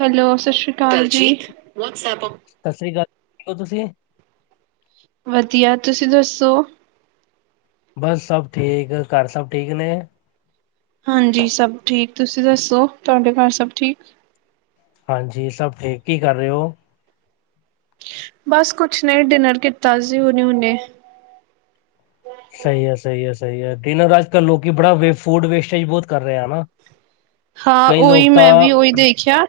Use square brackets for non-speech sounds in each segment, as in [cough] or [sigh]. Hello ਸਤਿ ਸ਼੍ਰੀ ਅਕਾਲ ਜੀ। ਸਤਿ ਸ੍ਰੀ ਅਕਾਲ ਠੀਕ ਹੋ ਤੁਸੀ ਵਧੀਆ ਤੁਸੀਂ ਦੱਸੋ। ਬਸ ਸਭ ਠੀਕ ਘਰ ਸਭ ਠੀਕ ਨੇ। ਹਾਂਜੀ ਸਭ ਠੀਕ ਤੁਸੀਂ ਦੱਸੋ ਤੁਹਾਡੇ ਘਰ ਸਭ ਠੀਕ। ਹਾਂਜੀ ਸਭ ਠੀਕ ਹੀ ਕਰ ਰਹੇ ਹੋ। ਬਸ ਕੁਛ ਨੇ ਡਿਨਰ ਕੀਤਾ ਸੀ ਹੁਨੇ-ਹੁਨੇ ਸਹੀ ਹੈ-ਸਹੀ ਹੈ-ਸਹੀ ਹੈ ਡਿਨਰ ਅੱਜ ਕੱਲ ਲੋਕ ਬੜਾ ਵੇ ਫੂਡ ਵੇਸਟੇਜ ਬਹੁਤ ਕਰ ਰਹੇ ਨਾ। ਹਾਂ ਕਈ ਉਹੀ ਲੋਕ ਤਾਂ ਮੈਂ ਵੀ ਉਹੀ ਦੇਖਿਆ।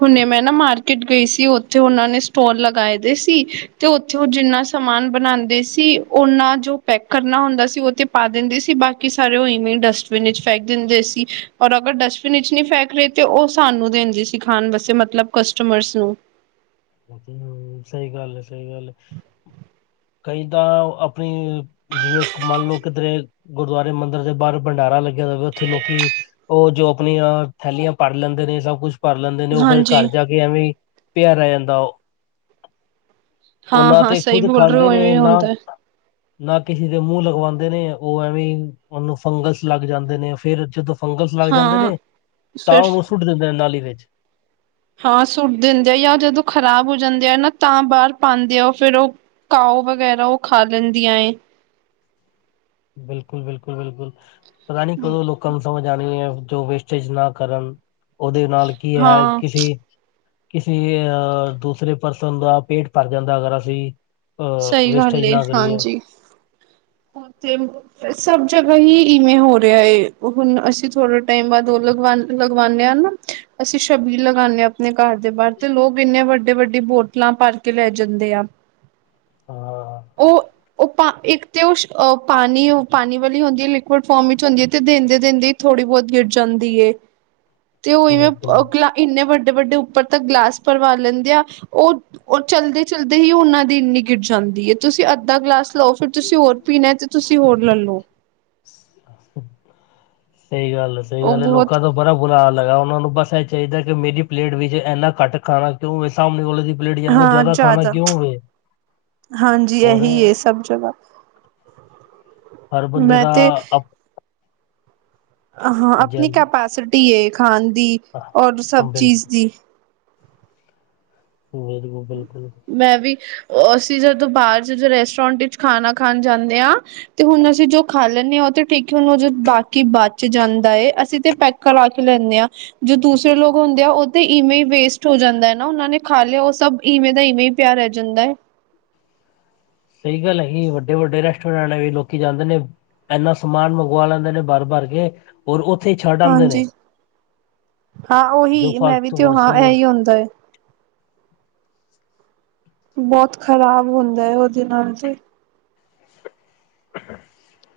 ਹੁਣੇੇ ਮੈਂ ਨਾ ਮਾਰਕੀਟ ਗਈ ਸੀ ਉੱਥੇ ਉਹਨਾਂ ਨੇ ਸਟੋਲ ਲਗਾਏ ਦੇ ਸੀ ਤੇ ਜੌ ਜਿੰਨਾ ਸਮਾਨ ਬਣਾਉਂਦੇ ਸੀ ਓਨਾ ਜੋ ਪੈਕ ਕਰਨਾ ਹੁੰਦਾ ਸੀ ਉਹ ਤੇ ਪਾ ਦਿੰਦੇ ਸੀ ਬਾਕੀ ਸਾਰੇ ਉਹ ਇਵੇਂ ਹੀ ਡਸਟਬਿਨ ਵਿੱਚ ਫੇਕ ਦਿੰਦੇ ਸੀ ਔਰ ਅਗਰ ਡਸ ਡਸਟਬਿਨ ਚ ਨਹੀ ਫੰਕ ਰਿਹੈ ਤੇ ਉਹ ਸਾਨੂੰ ਦਿੰਦੀ ਸਿਖਾਣ ਵੈਸੇ ਮਤਲਬ ਕਸਟਮਰਸ ਨੂੰ।, ਹਮ ਸਹੀ ਗੱਲ ਹੈ -ਸਹੀ ਗੱਲ ਹੈ।, ਕਈ ਤਾਂ ਆਪਣੀ ਜਿਵੇਂ ਮੰਨ ਲਓ ਕਿਧਰੇ ਗੁਰਦੁਆਰੇ ਮੰਦਿਰ ਦੇ ਬਾਹਰ ਭੰਡਾਰਾ ਲੱਗਿਆ ਜਾਵੇ ਉੱਥੇ ਲੋਕੀ ਉਹ ਜੋ ਆਪਣੀਆਂ ਥੈਲੀਆਂ ਭਰ ਲੈਂਦੇ ਨੇ ਸਭ ਕੁਛ ਭਰ ਲੈਂਦੇ ਨੇ ਉਹ ਫੇਰ ਹਾਂਜੀ ਘਰ ਜਾ ਕੇ ਐਵੇਂ ਪਿਆ ਰਹਿ ਜਾਂਦਾ ਉਹ। ਉਹ ਨਾ ਹਾਂ-ਹਾਂ ਤੇ ਸਹੀ ਖੁਦ ਬੋਲ ਰਹੇ ਖਾਂਦੇ ਹੋ ਨੇ ਇਵੇਂ ਨਾ ਹੁੰਦਾ ਨਾ ਕਿਸੇ ਦੇ ਮੂੰਹ ਲਗਵਾਉਂਦੇ ਨੇ, ਉਹ ਐਵੇਂ ਉਹਨੂੰ ਫੰਗਲਸ ਲੱਗ ਜਾਂਦੇ ਨੇ ਫੇਰ ਜਦੋਂ ਫੰਗਲਸ ਲੱਗ ਜਾਂਦੇ ਹਾਂ ਨੇ, ਤਾਂ ਸਿਰਫ ਉਹਨੂੰ ਸੁੱਟ ਦਿੰਦੇ ਨੇ ਨਾਲੀ ਵਿੱਚ। ਹਾਂ ਸੁੱਟ ਦਿੰਦੇ ਆ ਜਾਂ, ਉਹ ਜਦੋਂ ਖ਼ਰਾਬ ਹੋ ਜਾਂਦੇ ਆ ਨਾ, ਤਾਂ ਬਾਹਰ ਪਾਉਂਦੇ ਆ ਉਹ ਫਿਰ ਉਹ ਕਾਉ ਵਗੈਰਾ ਉਹ ਖਾ ਲੈਂਦੀਆਂ ਏ। ਬਿਲਕੁਲ-ਬਿਲਕੁਲ-ਬਿਲਕੁਲ, ਪਤਾ ਨੀ ਕਦੋਂ ਲੋਕਾਂ ਨੂੰ ਸਮਝ ਆਉਣੀ ਹੈ ਜੋ ਵਸ ਪਿਛਲਾ ਕਰਮ ਉਹਦੇ ਨਾਲ ਕੀ ਹੈ, ਹਾਂ ਕਿਸੀ ਕਿਸੇ ਅਹ ਦੂਸਰੇ ਪਰਸਨ ਦਾ ਪੇਟ ਭਰ ਜਾਦਾ, ਅਗਰ ਅਸੀ ਅ ਸਹੀ ਗੱਲ ਵੇਸਟੇਜ ਏ ਨਾ ਕਰੀਏ, ਹਾਂਜੀ [unintelligible] ਸਭ ਜਗ੍ਹਾ ਹੀ ਵੇਂ ਹੋ ਰਿਹਾ ਹੈ, ਹੁਣ ਅਸੀ ਥੋੜੇ ਟਾਈਮ ਬਾਅਦ ਉਹ ਲਗਵਾਨ ਲਗਵਾਉਂਦੇ ਹਾ ਨਾ ਅਸੀ ਛਬੀ ਲਗਾਉਦੇ ਹਾਂ, ਆਪਣੇ ਘਰ ਦੇ ਬਾਹਰ ਤੇ ਲੋਕ ਇਨੇ ਵੱਡੀ-ਵੱਡੀ ਬੋਤਲਾਂ ਭਰ ਕੇ ਲੈ ਜਾਦੇ ਆ [inaudible] ਉਹ- ਉਹ ਪਾ ਇਕ ਤੇ ਉਹ ਪਾਣੀ-ਪਾਣੀ ਵਾਲੀ ਹੁੰਦੀ ਹੈ, ਲਿਕੁਡ ਫੋਮ ਵਿਚ ਹੁੰਦੀ ਹੈ, ਤੇ ਦਿਦੇ ਦਿਦੇ ਥੋੜ੍ਹੀ ਬਹੁਤ ਗਿਰ ਜਾਦੀ ਹੈ। [inaudible] ਤੇ ਉਹ ਇਵੇਂ ਬਿਲਕੁਲ ਇਨੇ ਵੱਡੇ-ਵੱਡੇ ਉਪਰ ਤ ਗਲਾਸ ਭਵਾ ਲੈਦੇ ਆ ਉਹ ਉਹ ਚਲਦੇ-ਚਲਦੇ ਹੀ ਉਹਨਾਂ ਦੀ ਵਿਕਟ ਚਲਦੀ ਹੈ। ਤੁਸੀ ਅੰਧਾ ਗਲਾਸ ਲਓ ਫਿਰ ਤੁਸੀ ਹੋਰ ਪੀਣਾ ਤੇ ਤੁਸੀ ਹੋਰ ਲੈ ਲੋ ਸਹੀ ਗੱਲ ਹੈ, ਸਹੀ ਉਹ ਗੱਲ ਹੈ, ਬਹੁਤ ਲੋਕਾਂ ਤੋ ਬੜਾ ਬੁਲਾ ਲਗਾ ਉਹਨਾ ਨੂੰ ਬਸ ਇਹ ਚਾਹੀਦਾ, ਕਿ ਮੇਰੀ ਪਲੇਟ ਵਿਚ ਇਨਾ ਘੱਟ ਖਾਣਾ ਕਿਉ ਵੇ ਸਾਹਮਣੇ ਬੋਲੇ ਪਲੇਟ ਅੰਦਰ ਹਾਂ ਜਿਆਦਾ ਖਾਣਾ ਜ਼ਿਆਦਾ ਕਿਉ ਵੇ ਹਾਂਜੀ ਇਹੀ ਹੈ, ਸਭ ਜਗਾ ਹਰ ਬੰਦੇ ਦਾ ਆਪ ਹਾਂ ਹਾਂਜੀ ਆਪਣੀ ਹਾਂਜੀ ਕੈਪੈਸਿਟੀ ਖਾਣ ਦੀ ਹਾਂ, ਔਰ ਸਭ ਹਾਂ, ਚੀਜ਼ ਬਿਲਕੁਲ ਦੀ ਬਿਲਕੁਲ-ਬਿਲਕੁਲ, ਮੈਂ ਵੀ ਅਸੀ ਜਦੋ ਬਾਹਰ ਜਦੋ ਰੈਸਟੋਰੈਂਟ ਵਿਚ ਖਾਣਾ ਖਾਣ ਜਾਦੇ ਹਾਂ ਤੇ ਹੁਣ ਅਸੀ ਜੋ ਖਾ ਲੈਦੇ ਹਾਂ, ਉਹ ਤੇ ਠੀਕ ਐ ਉਹ ਬਾਕੀ ਬਚ ਜਾਦਾ ਹੈ, ਅਸੀ ਤੇ ਪ ਕਰਾ ਕੇ ਲੈਂਦੇ ਹਾਂ, ਜੋ ਦੂਸਰੇ ਲੋਕ ਹੁਦੇ ਆ ਉਹ ਤੇ ਇਵੇੇ ਵੇਸਟ ਹੋ ਜਾਦਾ ਹੈ, ਨਾ ਉਹਨਾ ਨੇ ਖਾ ਲਿਆ ਉਹ ਸਭ ਇਵੇ ਦਾ ਇਵੇ ਹੀ ਪਿਆਰ ਰਹਿ ਜਾਦਾ ਹੈਏ ਸਹੀ ਗੱਲ ਹੈ, ਵੱਡੇ-ਵੱਡੇ ਰੈਸਟੋਰੈਟ ਵਾਲ ਵੀ ਲੋਕੀ ਜਾਦੇ ਨੇ ਇਨਾ ਸਮਾਨ ਮੰਗਵਾ ਲੈਦੇ ਨੇ ਭਰ-ਭਰ ਕੇ ਔਰ ਉਥੇ ਹੀ ਛੱਡ ਆਉਦੇ ਨੇ, ਹਾਂਜੀ ਹਾਂ ਜੋ ਉਹੀ ਫਰਕ ਮੈਂ ਵੀ ਤੋ ਤੇ ਹਾਂ ਬਸੇ ਇਹੀ ਹੁੰਦਾ [unintelligible] ਬਹੁਤ ਖਰਾਬ ਹੁੰਦਾ ਹੈ, ਉਹਦੇ ਨਾਲ ਤੇ [inaudible]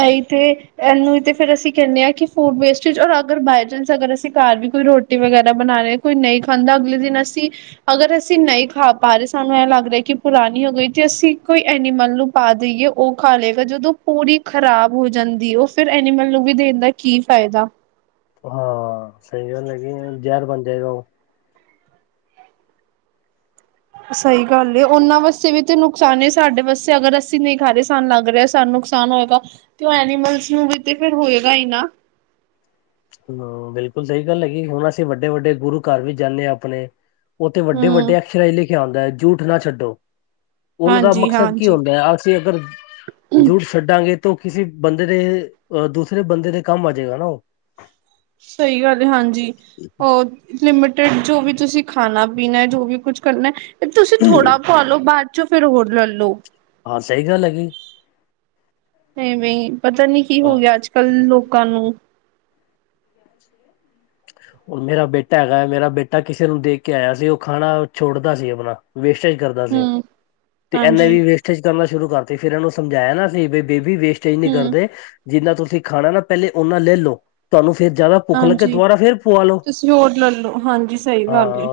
ਅਈ ਤੇ ਇਹਨੂੰ ਤੇ ਫੇਰ ਅਸੀ ਕਹਿਦੇ ਹਾਂ, ਕਿ ਫੂਡ ਵੇਸਟੇਜ ਔਰ ਅਗਰ ਬਏ ਚਾਂਸ ਅਗਰ ਅਸੀ ਘਰ ਵੀ ਕੋਈ ਰੋਟੀ ਵਗੈਰਾ ਬਣਾ ਰ ਕੋਈ ਨਹੀਂ ਖਾਂਦਾ, ਅਗਲੇ ਦਿਨ ਅਸੀ, ਅਗਰ ਅਸੀਂ ਨਹੀ ਖਾ ਪਾ ਰਹੇ ਸਾਨੂੰ ਇਹ ਲਗ ਰਿਹਾ, ਕਿ ਪੁਰਾਣੀ ਹੋ ਗਈ ਤੇ ਅਸੀ ਕੋਈ ਐਨੀਮਲ ਨੂੰ ਪਾ ਦੇਈਏ ਉਹ ਖਾ ਲਏਗਾ ਜਦੋ ਪੂਰੀ ਖ਼ਰਾਬ ਹੋ ਜਾਦੀ, ਉਹ ਫਿਰ ਐਨੀਮਲ ਨੂੰ ਵੀ ਦੇਣ ਦਾ ਕੀ ਫਾਇਦਾ ਹਾਂ ਸਹੀ ਗੱਲ ਹੈਗੀ [unintelligible] ਜਹਿਰ ਬਣ ਜਾਏਗਾ ਉਹ ਸਹੀ ਗੱਲ ਏ ਉਹਨਾਂ ਵਾਸਤੇ ਵੀ ਤੇ ਨੁਕਸਾਨ ਏ ਸਾਡੇ ਵਾਸਤੇ ਅਗਰ ਅਸੀ ਨਹੀ ਖਾ ਰ ਸਾਨੂੰ ਲੱਗ ਰਿਹਾ ਸਾਨੂੰ ਨੁਕਸਾਨ ਹੋਏਗਾ ਤੇ ਉਹ ਐਨੀਮਲਸ ਨੂੰ ਵੀ ਤੇ ਫਿਰ ਹੋਏਗਾ ਹੀ ਨਾ ਹਮ ਬਿਲਕੁਲ ਸਹੀ ਗਲ ਹੈਗੀ ਹੁਣ ਅਸੀ ਵਡੇ ਵਡੇ ਗੁਰੂ ਘਰ ਵੀ ਜਾਦੇ ਹਾਂ ਆਪਣੇ ਉਹਥੇ ਵਡੇ ਵਡੇ ਹੂੰ ਐਕਸ਼ਰਾਂ ਚ ਲਿਖਿਆ ਹੁੰਦਾ ਜੂਠ ਨਾ ਛਡੋ ਉਹਨਾ ਦਾ ਹਾਂਜੀ ਮਕਸਦ ਕੀ ਹਾਂਜੀ ਹੁੰਦਾ ਹੈ ਅਕਸੀ ਅਗਰ ਜਠ ਛੱਡਾਂਗੇ ਤਾਂ ਉਹ ਕਿਸੇ ਬੰਦੇ ਦੇ ਅ ਦੂਸਰੇ ਬੰਦੇ ਦੇ ਕੰਮ ਆ ਜੇਗਾ ਨਾ ਉਹ ਸਹੀ ਗੱਲ ਹਾਂਜੀ ਹੋਰ ਲਿਮਿਟਿਡ ਜੋ ਵੀ ਤੁਸੀ ਖਾਣਾ ਪੀਣਾ ਜੋ ਵੀ ਕੁਛ ਕਰਨਾ ਤੁਸੀ ਥੋੜਾ ਪਾ ਲੋ ਬਾਅਦ ਚੋ ਫੇਰ ਹੋਰ ਲੈਲੋ ਹਾਂ ਸਹੀ ਗੱਲ ਹੈਗੀ ਘੈਵੀ [unintelligible] ਪਤਾ ਨੀ ਕੀ ਹੋ ਗਿਆ ਹੁਣ ਅੱਜ ਕੱਲ ਲੋਕਾਂ ਨੂੰ ਅੱ [inaudible] ਉਹ ਮੇਰਾ ਬੇਟਾ ਹੈਗਾ ਮੇਰਾ ਬੇਟਾ ਕਿਸੇ ਨੂੰ ਦੇਖ ਕੇ ਆਇਆ ਸੀ ਉਹ ਖਾਣਾ ਛੋੜਦਾ ਸੀ ਆਪਣਾ ਵੇਸਟੇਜ ਕਰਦਾ ਸੀ ਹੂੰ ਤੇ ਐਨੇ ਹਾਂਜੀ ਵੀ ਵੇਸਟ ਟੇਜ ਕਰਨਾ ਸ਼ੁਰੂ ਕਰਤੀ ਫਿਰ ਇਹਨੂੰ ਸਮਝਾਇਆ ਨਾ ਅਸੀ ਬੇਬੀ ਵੇਸਟੇਜ ਨਹੀਂ ਹੂੰ ਕਰਦੇ ਜਿੰਨਾ ਤੁਸੀਂ ਖਾਣਾ ਨਾ ਪਹਿਲੇ ਓਨਾ ਲੈ ਲਓ ਤੁਹਾਨੂੰ ਫੇਰ ਜਾਦਾ ਭੁੱਖ ਲੱਗੇ ਹਾਂਜੀ ਦੁਬਾਰਾ ਫੇਰ ਪਵਾ ਲੋ ਤੁਸੀਂ ਹੋਰ ਲੈਲੋ ਹਾਂਜੀ ਸਹੀ ਗੱਲ ਏ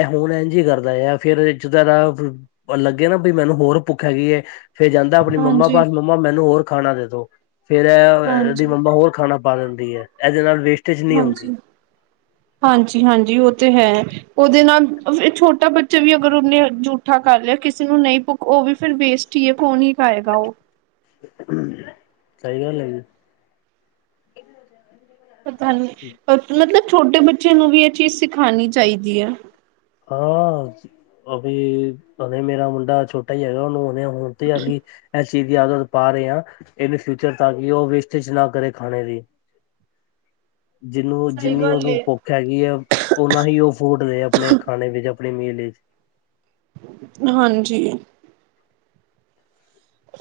ਐਹ ਹੁਣ ਇੰਝ ਹੀ ਕਰਦਾ ਆ ਫੇਰ ਜਿਦਾ ਦਾ ਲੱਗੇ ਨਾ ਬ ਮੈਨੂੰ ਹੋਰ ਭੁੱਖ ਹੈਗੀ ਐ ਫੇਰ ਜਾਂਦਾ ਆਪਣੀ ਮੰਮਾ ਹਾਂਜੀ ਪਾਸ ਮੰਮਾ ਮੈਨੂੰ ਹੋਰ ਖਾਣਾ ਦੇਦੋ ਫੇਰ ਐ ਏਦੀ ਹਾਂਜੀ ਮੰਮਾ ਹੋਰ ਖਾਣਾ ਪਾ ਦਿੰਦੀ ਐ ਐਦੇ ਨਾਲ ਵੇਸਟ ਹਾਂਜੀ ਹਾਂਜੀ ਹਾਂਜੀ ਉਹ ਤੇ ਹੈ ਉਦੇ ਨਾਲ [unintelligible] ਛੋਟਾ ਬੱਚਾ ਵੀ ਅਗਰ ਉਹਨੇ ਜੂਠਾ ਕਰ ਲਿਆ ਕਿਸੇ ਨੂੰ ਨਹੀਂ ਭੁੱਕ ਉਹ ਵੀ ਫਿਰ ਵੇਸਟ ਟ ਈ ਏ ਕੌਣ ਹੀ ਖਾਏਗਾ ਉਹ ਸਹੀ ਗੱਲ ਹੈ ਜੀ ਪਤਾ ਨੀ ਜੀ ਪਰ ਮਤਲਬ ਛੋਟੇ ਬੱਚੇ ਨੂੰ ਵੀ ਇਹ ਚੀਜ਼ ਸਿਖਾਉਣੀ ਚਾਹੀਦੀ ਆ ਹਾਂ ਅਭੀ ਅਭੇ ਮੇਰਾ ਮੁੰਡਾ ਛੋਟਾ ਹੈਗਾ ਉਹਨੂੰ ਹੁਣੇ ਰੋਟੀ ਘਾ ਗਈ [unintelligible] ਚੀਜ਼ ਦੀ ਆਦਤ ਪਾ ਰਹੇ ਹਾਂ ਏਦੇ ਫਿਊਚਰ ਤਾਂ ਕਿ ਉਹ ਵੇਸਟੇਜ ਨਾ ਕਰੇ ਖਾਣੇ ਦੀ ਜਿਹਨੂੰ ਸਹੀ ਜਿੰਨੀ ਗੱਲ ਨੂੰ ਏ। ਭੁੱਖ ਹੈਗੀ ਹੈ ਓਨਾ ਹੀ ਉਹ ਫੂਟ ਨੇ ਆਪਣੇ ਖਾਣੇ ਵਿੱਚ ਆਪਣੀ ਮੀਲ ਵਿੱਚ ਹਾਂਜੀ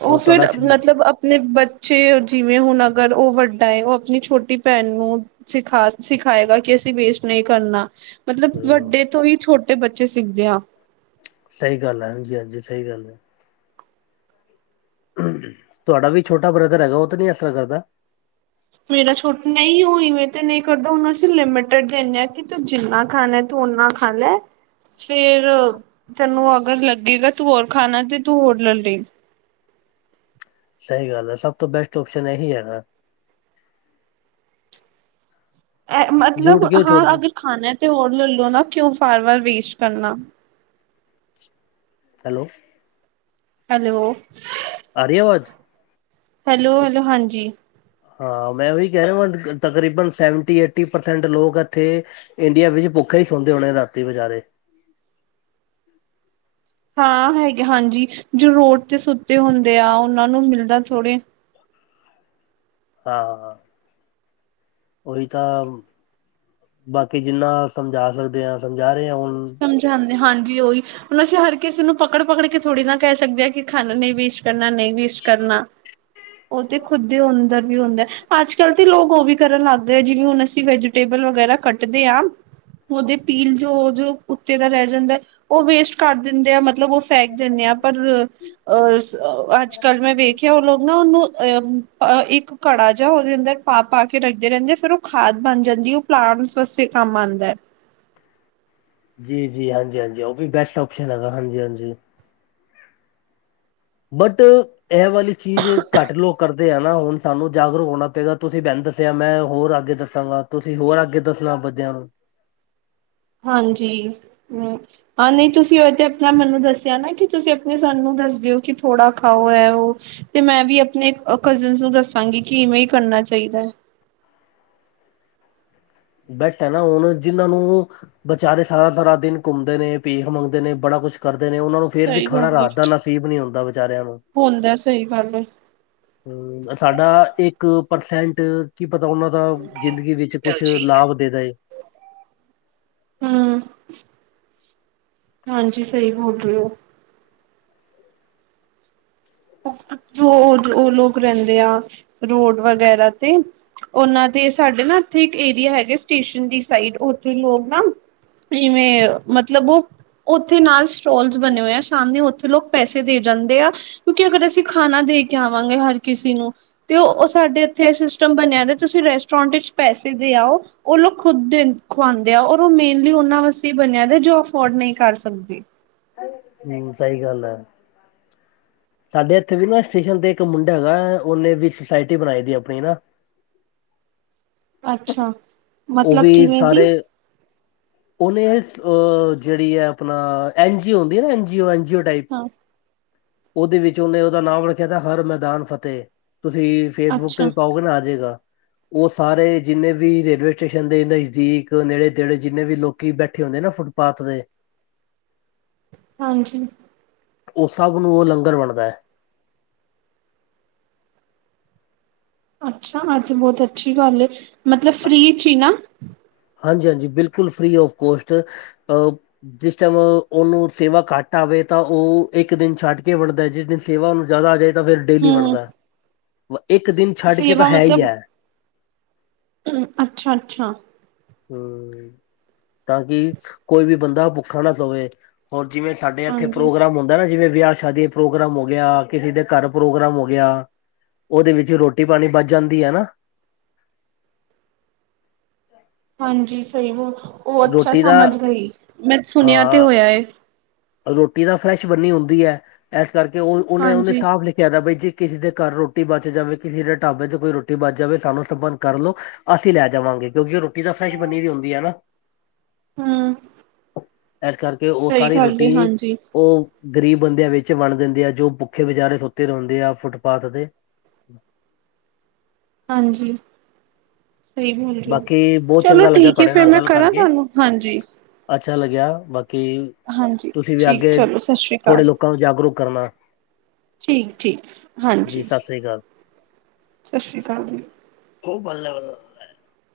ਉਹ ਫੇਰ ਮਤਲਬ ਨੇ ਬੱਚੇ ਜਿਵੇਂ ਹੁਣ ਅਗਰ ਉਹ ਵੱਡਾ ਐ ਉਹ ਆਪਣੀ ਛੋਟੀ ਭੈਣ ਨੂੰ ਸਿਖਾ ਸਿਖਾਏਗਾ ਕਿ ਅਸੀਂ ਵੇਸਟ ਨਹੀਂ ਕਰਨਾ ਮਤਲਬ ਹਮ ਵੱਡੇ ਤੋਂ ਹੀ ਛੋਟੇ ਬੱਚੇ ਸਿੱਖਦੇ ਆ ਸਹੀ ਗੱਲ ਹੈ ਹਾਂਜੀ ਹਾਂਜੀ ਸਹੀ ਗੱਲ ਹੈ ਤੁਹਾਡਾ ਵੀ ਛੋਟਾ ਬ੍ਰਦਰ ਹੈਗਾ ਉਹ ਤਾਂ ਨਹੀਂ ਐਸ ਤਰਹਾ ਕਰਦਾ ਮੇਰਾ ਛੋਟ ਨਹੀਂ ਉ ਇਵੇ ਤੇ ਨਹੀਂ ਕਰਦਾ ਹੁਣੂੰ ਅਸੀਂ ਲਿਮੀਟੇਡ ਦਿੰਦੇ ਹਾਂ ਕਿ ਤੂੰ ਜਿੰਨਾ ਖਾਣਾ ਐ ਤੁ ਓਨਾ ਖਾ ਲੈ ਫੇਰ ਤੈਨੂੰ ਅਗਰ ਲੱਗੇਗਾ ਤੂੰ ਹੋਰ ਖਾਣਾ ਤੇ ਤੂੰ ਹੋਰ ਲਲੀ ਸਹੀ ਗੱਲ ਹੈ ਸਭ ਤੋਂ ਬੈਸਟ ਓਪਸ਼ਨ ਇਹੀ ਹੈਗਾ ਐ ਮਤਲਬ ਜੂਠ ਕਿਉਂ ਹਾਂ ਛੋੜਨੀ ਅਗਰ ਖਾਣਾ ਤੇ ਹੋਰ ਲੈਲੋ ਨਾ ਕਉ ਵਾਰ ਵਾਰ ਵੇਸਟ ਕਰਨਾ ਹੈਲੋ ਹੈਲੋ ਆਰੀ ਅਵਾਜ਼ ਹੈਲੋ ਹੈਲੋ ਹਾਂਜੀ ਹਾਂ ਮੈਂ ਵੀ ਉਹੀ ਕਹਿ ਰਿਹਾ ਵਾਂ ਤਕਰੀਬਨ ਸੈਵਨਟੀ ਏਟੀ ਪਰਸੈਂਟ ਲੋਕ ਐਥੇ ਇੰਡੀਆ ਵਿੱਚ ਭੁੱਖੇ ਹੀ ਸੌਦੇ ਹੋਣੇ ਰਾਤੀ ਵਿਚਾਰੇ ਹਾਂ ਹੈਗੇ ਹਾਂਜੀ ਜੋ ਰੋਡ ਤੇ ਸੁੱਤੇ ਹੁੰਦੇ ਆ ਉਹਨਾਂ ਨੂੰ ਮਿਲਦਾ ਥੋੜ੍ਹੇ ਹਾਂ, ਉਹੀ ਤਾਂ ਬਾਕੀ ਜਿੰਨਾ ਸਮਝਾ ਸਕਦੇ ਹਾਂ ਸਮਝਾ ਰਹੇ ਹ ਹੁਣ। ਸਮਝਾਉਂਦੇ ਹਾਂਜੀ ਉਹੀ ਹੁਣ ਅਸੀਂ ਹਰ ਕਿਸੇ ਨੂੰ ਪਕੜ-ਪਕੜ ਕੇ ਥੋੜ੍ਹੀ ਨਾ ਕਹਿ ਸਕਦੇ ਹਾਂ ਕਿ ਖਾਨਾ ਨਹੀਂ ਵੇਸ ਕਹਿਦਾ ਨਹੀਂ ਵਿਸ਼ ਕਰਨਾ ਉਹ ਤੇ ਖੁੱਦ ਦੇ ਅੰਦਰ ਵੀ ਹੁੰਦਾ ਅਜ-ਕਲ ਤੇ ਲੋਕ ਉਹ ਵੀ ਕਰਨ ਲੱਗ ਗਏ ਜਿਵੇਂ ਹੁਣ ਅਸੀਂ ਵੈਜੀਟੇਬਲ ਵਗੈਰਾ ਕਟਦੇ ਹਾਂ। ਉਦੇ ਪੀਲ ਜੋ-ਜੋ ਉੱਤੇ ਦਾ ਰੈ ਜਾਂਦਾ ਉਹ ਵੇਸਟ ਕਰ ਦਿੰਦੇ ਆ ਮਤਲਬ ਉਹ ਫੈਕ ਦਿੰਦੇ ਹਾਂ ਪਰ ਅਹ-ਅਜ ਕਲ ਮੈਂ ਵੇਖਿਆ ਉਹ ਲੋਕ ਨੋ-ਨੋ, ਅਹ ਇੱਕ ਘੜਾ ਜਿਹਾ ਉਹਦੇ ਅੰਦਰ ਪਾ-ਪਾ ਕੇ ਰੱਖਦੇ ਰਹਿੰਦੇ ਆ ਫੇਰ ਉਹ ਖਾਦ ਬਣ ਜਾਂਦੀ। ਪਲਾਂਟਸ ਵਾਸਤੇ ਕੰਮ ਆਉਂਦਾ ਹੈ। ਜੀ-ਜੀ, ਹਾਂਜੀ-ਹਾਂਜੀ, ਉਹ ਵੀ ਬੈਸਟ ਓਪਸਨ ਹੈਗਾ ਹਾਂਜੀ-ਹਾਂਜੀ। ਬਟ ਇਹ ਵਾਲੀ ਚੀਜ਼ ਘੱਟ ਲੋਕ ਕਰਦੇ ਆ ਨਾ, ਹੁਣ ਸਾਨੂੰ ਜਾਗਰੂਕ ਹੋਣਾ ਪਏਗਾ, ਤੁਸੀਂ ਬੈਨੀ੍ਹ ਦੱਸਿਆ ਮੈਂ ਹੋਰ ਅਗੇ ਦੱਸਿਆ। ਸਾਨੂੰ ਆਪ, ਤੁਸੀਂ ਹੋਰ ਅੱਗੇ ਦੱਸਣਾ ਬੱਦਿਆਂ ਨੂੰ। ਹਾਂਜੀ, ਹੂੰ। ਹਾਂ, ਨਹੀਂ ਤੁਸੀਂ ਉਹ ਤੇ ਆਪਣਾ ਮੈਨੂੰ ਦੱਸਿਆ ਨਾ ਕਿ ਤੁਸੀਂ ਆਪਣੇ ਸਾਨੂੰ ਦੱਸ ਦਿਓ ਕਿ ਥੋੜ੍ਹਾ ਖਾਓ, ਐ-ਉਹ ਤੇ ਮੈਂ ਵੀ ਆਪਣੇ ਕਜਨ ਨੂੰ ਦੱਸਾਂਗੀ ਕਿ ਇਵੇਂ ਹੀ ਕਰਨਾ ਚਾਹੀਦਾ ਐ। ਬੈਸ ਹੈਨਾ, ਹੁਣ ਜਿਨਾਂ ਨੂੰ ਵਿਚਾਰੇ ਸਾਰਾ-ਸਾਰਾ ਦਿਨ ਘੁੰਮਦੇ ਨੇ, ਭੀਖ ਮੰਗਦੇ ਨੇ, ਬੜਾ ਕੁਛ ਕਰਦੇ ਨੇ ਉਹਨਾਂ ਨੂੰ ਫੇਰ ਵੀ ਸਹੀ ਖਾਣਾ ਗੱਲ ਏ ਰਾਤ ਦਾ ਨਸੀਬ ਨੀ ਹੁੰਦਾ, ਵਿਚਾਰਿਆਂ ਨੂੰ ਹੁੰਦਾ ਸਹੀ ਗੱਲ ਏ। ਹੂੰ, ਸਾਡਾ ਇੱਕ ਪਰਸੈਂਟ ਕੀ ਪਤਾ ਉਹਨਾਂ ਦਾ ਜ਼ਿੰਦਗੀ ਵਿੱਚ ਕੁਛ ਦਲਜੀਤ ਲਾਭ ਦੇ ਦੇ ਹੂੰ। ਹਾਂਜੀ, ਸਹੀ ਬੋਲ ਰਹੇ ਓ। [inaudible] ਜੋ ਉਹ ਲੋਕ ਰਹਿੰਦੇ ਆ, ਰੋਡ ਵਗੈਰਾ ਤੇ ਉਹਨਾਂ ਦੇ ਸਾਡੇ ਨਾ ਇਥੇ ਇੱਕ ਏਰੀਆ ਹੈਗੇ ਸਟੇਸ਼ਨ ਦੀ ਸਾਈਡ, ਓਥੇ ਲੋਕ ਨਾ ਇਵੇਂ ਮਤਲਬ ਉਹ ਉੱਥੇ ਨਾਲ ਸਟੋਲਸ ਬਣੇ ਹੋਏ ਆ ਸਾਹਮਣੇ ਉੱਥੇ ਲੋਕ ਪੈਸੇ ਦੇ ਜਾਂਦੇ ਆ। ਕਿਉਂਕਿ ਅਗਰ ਅਸੀਂ ਖਾਣਾ ਦੇ ਕੇ ਆਵਾਂਗੇ, ਹਰ ਕਿਸੇ ਨੂੰ ਤੇ ਉਹ ਸਾਡੇ ਇੱਥੇ ਇਹ ਸਿਸਟਮ ਬਣਿਆ, ਤੁਸੀਂ ਰੈਸਟੋਰੈਂਟ ਵਿੱਚ ਪੈਸੇ ਦੇ ਆਓ। ਉਹ ਲੋਕ ਖੁਦ ਦੇ ਖੁਵਾਉਂਦੇ ਆ, ਔਰ ਉਹ ਮੇਨਲੀ ਉਹਨਾਂ ਵਾਸਤੇ ਹੀ ਬਣਿਆ, ਜੋ ਅਫੋਰਡ ਨਹੀਂ ਕਰ ਸਕਦੇ। ਹੂੰ, ਸਹੀ ਗੱਲ ਹੈ। ਸਾਡੇ ਇੱਥੇ ਵੀ ਨਾ ਸਟੇਸ਼ਨ ਤੇ ਇੱਕ ਮੁੰਡਾ ਹੈਗਾ, ਉਹਨੇ ਵੀ ਸੋਸਾਇਟੀ ਬਣਾਈ ਦੀ ਆਪਣੀ ਨਾ। ਅੱਛਾ। ਉਹ ਮਤਲਬ ਵੀ ਕਿਵੇਂ ਦੀ ਸਾਰੇ ਉਹਨੇ ਜੇਹੜੀ ਆਪਣਾ ਐਨਜੀ ਓ ਹੁੰਦੀ ਨਾ, ਐਨ ਜੀ ਓ, ਐਨ ਜੀ ੳ ਟਾਇਪ ਹਾਂ ਉਹਦੇ ਵਿੱਚ ਉਹਨੇ ਉਹਦਾ ਨਾਮ ਰੱਖਿਆ ਤ ਹਰ ਮੈਦਾਨ ਫਤਿਹ, ਤੁਸੀਂ ਫੇਸਬੁੱਕ ਤੇ ਅੱਛਾ ਵੀ ਪਾਓਗੇ ਨਾ ਆ ਜੇਗਾ, ਉਹ ਸਾਰੇ ਜਿੰਨੇ ਵੀ ਰੇਲਵੇ ਸਟੇਸ਼ਨ ਦੇ ਨਜ਼ਦੀਕ ਨੇੜੇ-ਤੇੜੇ, ਜਿੰਨੇ ਵੀ ਲੋਕੀ ਬੈਠੇ ਹੁੰਦੇ ਨਾ ਫੁੱਟਪਾਥ ਤੇ [inaudible] ਹਾਂਜੀ। ਉਹ ਸਭ ਨੂੰ ਉਹ ਲੰਗਰ ਵੰਡਦਾ ਹੈ। ਅੱਛਾ ਅੱਜ ਬਹੁਤ ਅੱਛੀ ਗੱਲ ਏ। ਮਤਲਬ ਫ੍ਰਰੀ ਚ ਹੀ ਨਾ। ਹਾਂਜੀ-ਹਾਂਜੀ, ਬਿਲਕੁਲ ਫ੍ਰਰੀ ਆਫ ਕੋਸਟ ਅ ਜਿਸ ਟਾਈਮ ਉਹਨੂੰ ਸੇਵਾ ਘੱਟ ਆਵੇ ਤਾਂ ਉਹ ਇੱਕ ਦਿਨ ਛੱਡ ਕੇ ਵੰਡਦਾ, ਜਿਸ ਦਿਨ ਸੇਵਾ ਉਹਨੂੰ ਜ਼ਿਆਦਾ ਆ ਜਾਵੇ। ਤਾਂ ਫਿਰ ਡੇਲੀ ਹੂੰ ਬਣਦਾ, ਇੱਕ ਦਿਨ ਛੱਡ ਕੇ ਤਾਂ ਸੇਵਾ ਹੈ ਹੀ ਐ। ਅੱਛਾ-ਅੱਛਾ। ਹੂੰ, ਤਾਂ ਕਿ ਕੋਈ ਵੀ ਬੰਦਾ ਭੁੱਖਾ ਨਾ ਸੋਵੇ, ਓਰ ਜਿਵੇਂ ਸਾਡੇ ਇੱਥੇ ਹਾਂਜੀ ਪ੍ਰੋਗਰਾਮ ਹੁੰਦਾ ਨਾ, ਜਿਵੇਂ ਵਿਆਹ ਸ਼ਾਦੀ ਪ੍ਰੋਗਰਾਮ ਹੋ ਗਿਆ, ਕਿਸੇ ਦੇ ਘਰ ਪ੍ਰੋਗਰਾਮ ਹੋ ਗਿਆ। ਉਹਦੇ ਵਿੱਚ ਰੋਟੀ-ਪਾਣੀ ਬਚ ਜਾਂਦੀ ਹੈ ਨਾ? ਹਾਂਜੀ, ਸਹੀ ਵ, ਉਹ ਅੱਛਾ ਰੋਟੀ ਦਾ ਸਮਝ ਗਈ ਮੈਂ ਸੁਣਿਆ ਤੇ ਹਾਂ ਹੋਇਆ। ਰੋਟੀ ਤਾਂ ਫਰੈਸ਼ ਬਣੀ ਹੁੰਦੀ ਐ, ਐਸ ਕਰਕੇ ਉਹ, ਉਹਨੇ-ਉਹਨੇ ਹਾਂਜੀ ਸਾਫ਼ ਲਿਖ ਯਾ ਤਾ ਬਾਈ, ਜੇ ਕਿਸੇ ਦੇ ਘਰ ਰ੍ਹੋਟੀ ਬਚ ਜਾਵੇ, ਕਿਸੇ ਦੇ ਢਾਬੇ ਤੇ ਕੋਈ ਰ੍ਹੋਟੀ ਬਚ ਜਾਵੇ, ਸਾਨੂੰ ਸੰਪੰਨ ਕਰਲੋ। ਅਸੀਂ ਲੈ ਜਾਵਾਂਗੇ, ਕਿਉਂਕਿ ਉਹ ਰ੍ਹੋਟੀ ਤਾਂ ਫਰੈਸ਼ ਬਨੀਦੀ ਹੁੰਦੀ ਆ ਨਾ। ਹੂੰ ਐਸ ਕਰਕੇ, ਉਹ ਸਹੀ ਸਾਰੀ ਰ੍ਹੋ ਗੱਲ ਏ ਹਾਂਜੀ ਉਹ ਗ਼ਰੀਬ ਬੰਦਿਆਂ ਵਿੱਚ ਵੰੜ ਦਿੰਦੇ ਆ, ਜੋ ਭੁੱਖੇ ਵਚਾਰੇ ਸੁੱਤੇ ਰ ਹੁੰਦੇ ਆ, ਫੁੱਟਪਾਥ ਤੇ। ਹਾਂਜੀ। ਸਹੀ ਬੋਲ ਰਹੇ ਓ। ਬਾਕੀ ਬਹੁਤ ਚਲੋ ਚੰਗਾ ਲੱਗਿਆ ਠੀਕ ਹੈ, ਤੁਹਾਡੇ ਫਿਰ ਨਾਲ ਮੈਂ ਗੱਲ ਕਰਾਂ ਕਰਕੇ ਤੁਹਾਨੂੰ? ਹਾਂਜੀ। ਅੱਛਾ ਲੱਗਿਆ ਬਾਕੀ ਹਾਂਜੀ। ਠੀਕ, ਚਲੋ, ਸਤਿ ਸ੍ਰੀ ਅਕਾਲ। ਕਾ ਨੂੰ ਜਾਗਰੂਕ ਕਰਨਾ। ਠੀਕ-ਠੀਕ, ਹਾਂਜੀ। ਸਰੀ ਅਕਾਲ। ਸਸ਼੍ਰੀ ਕਾਲ ਜੀ। ਓ ਬੱਲ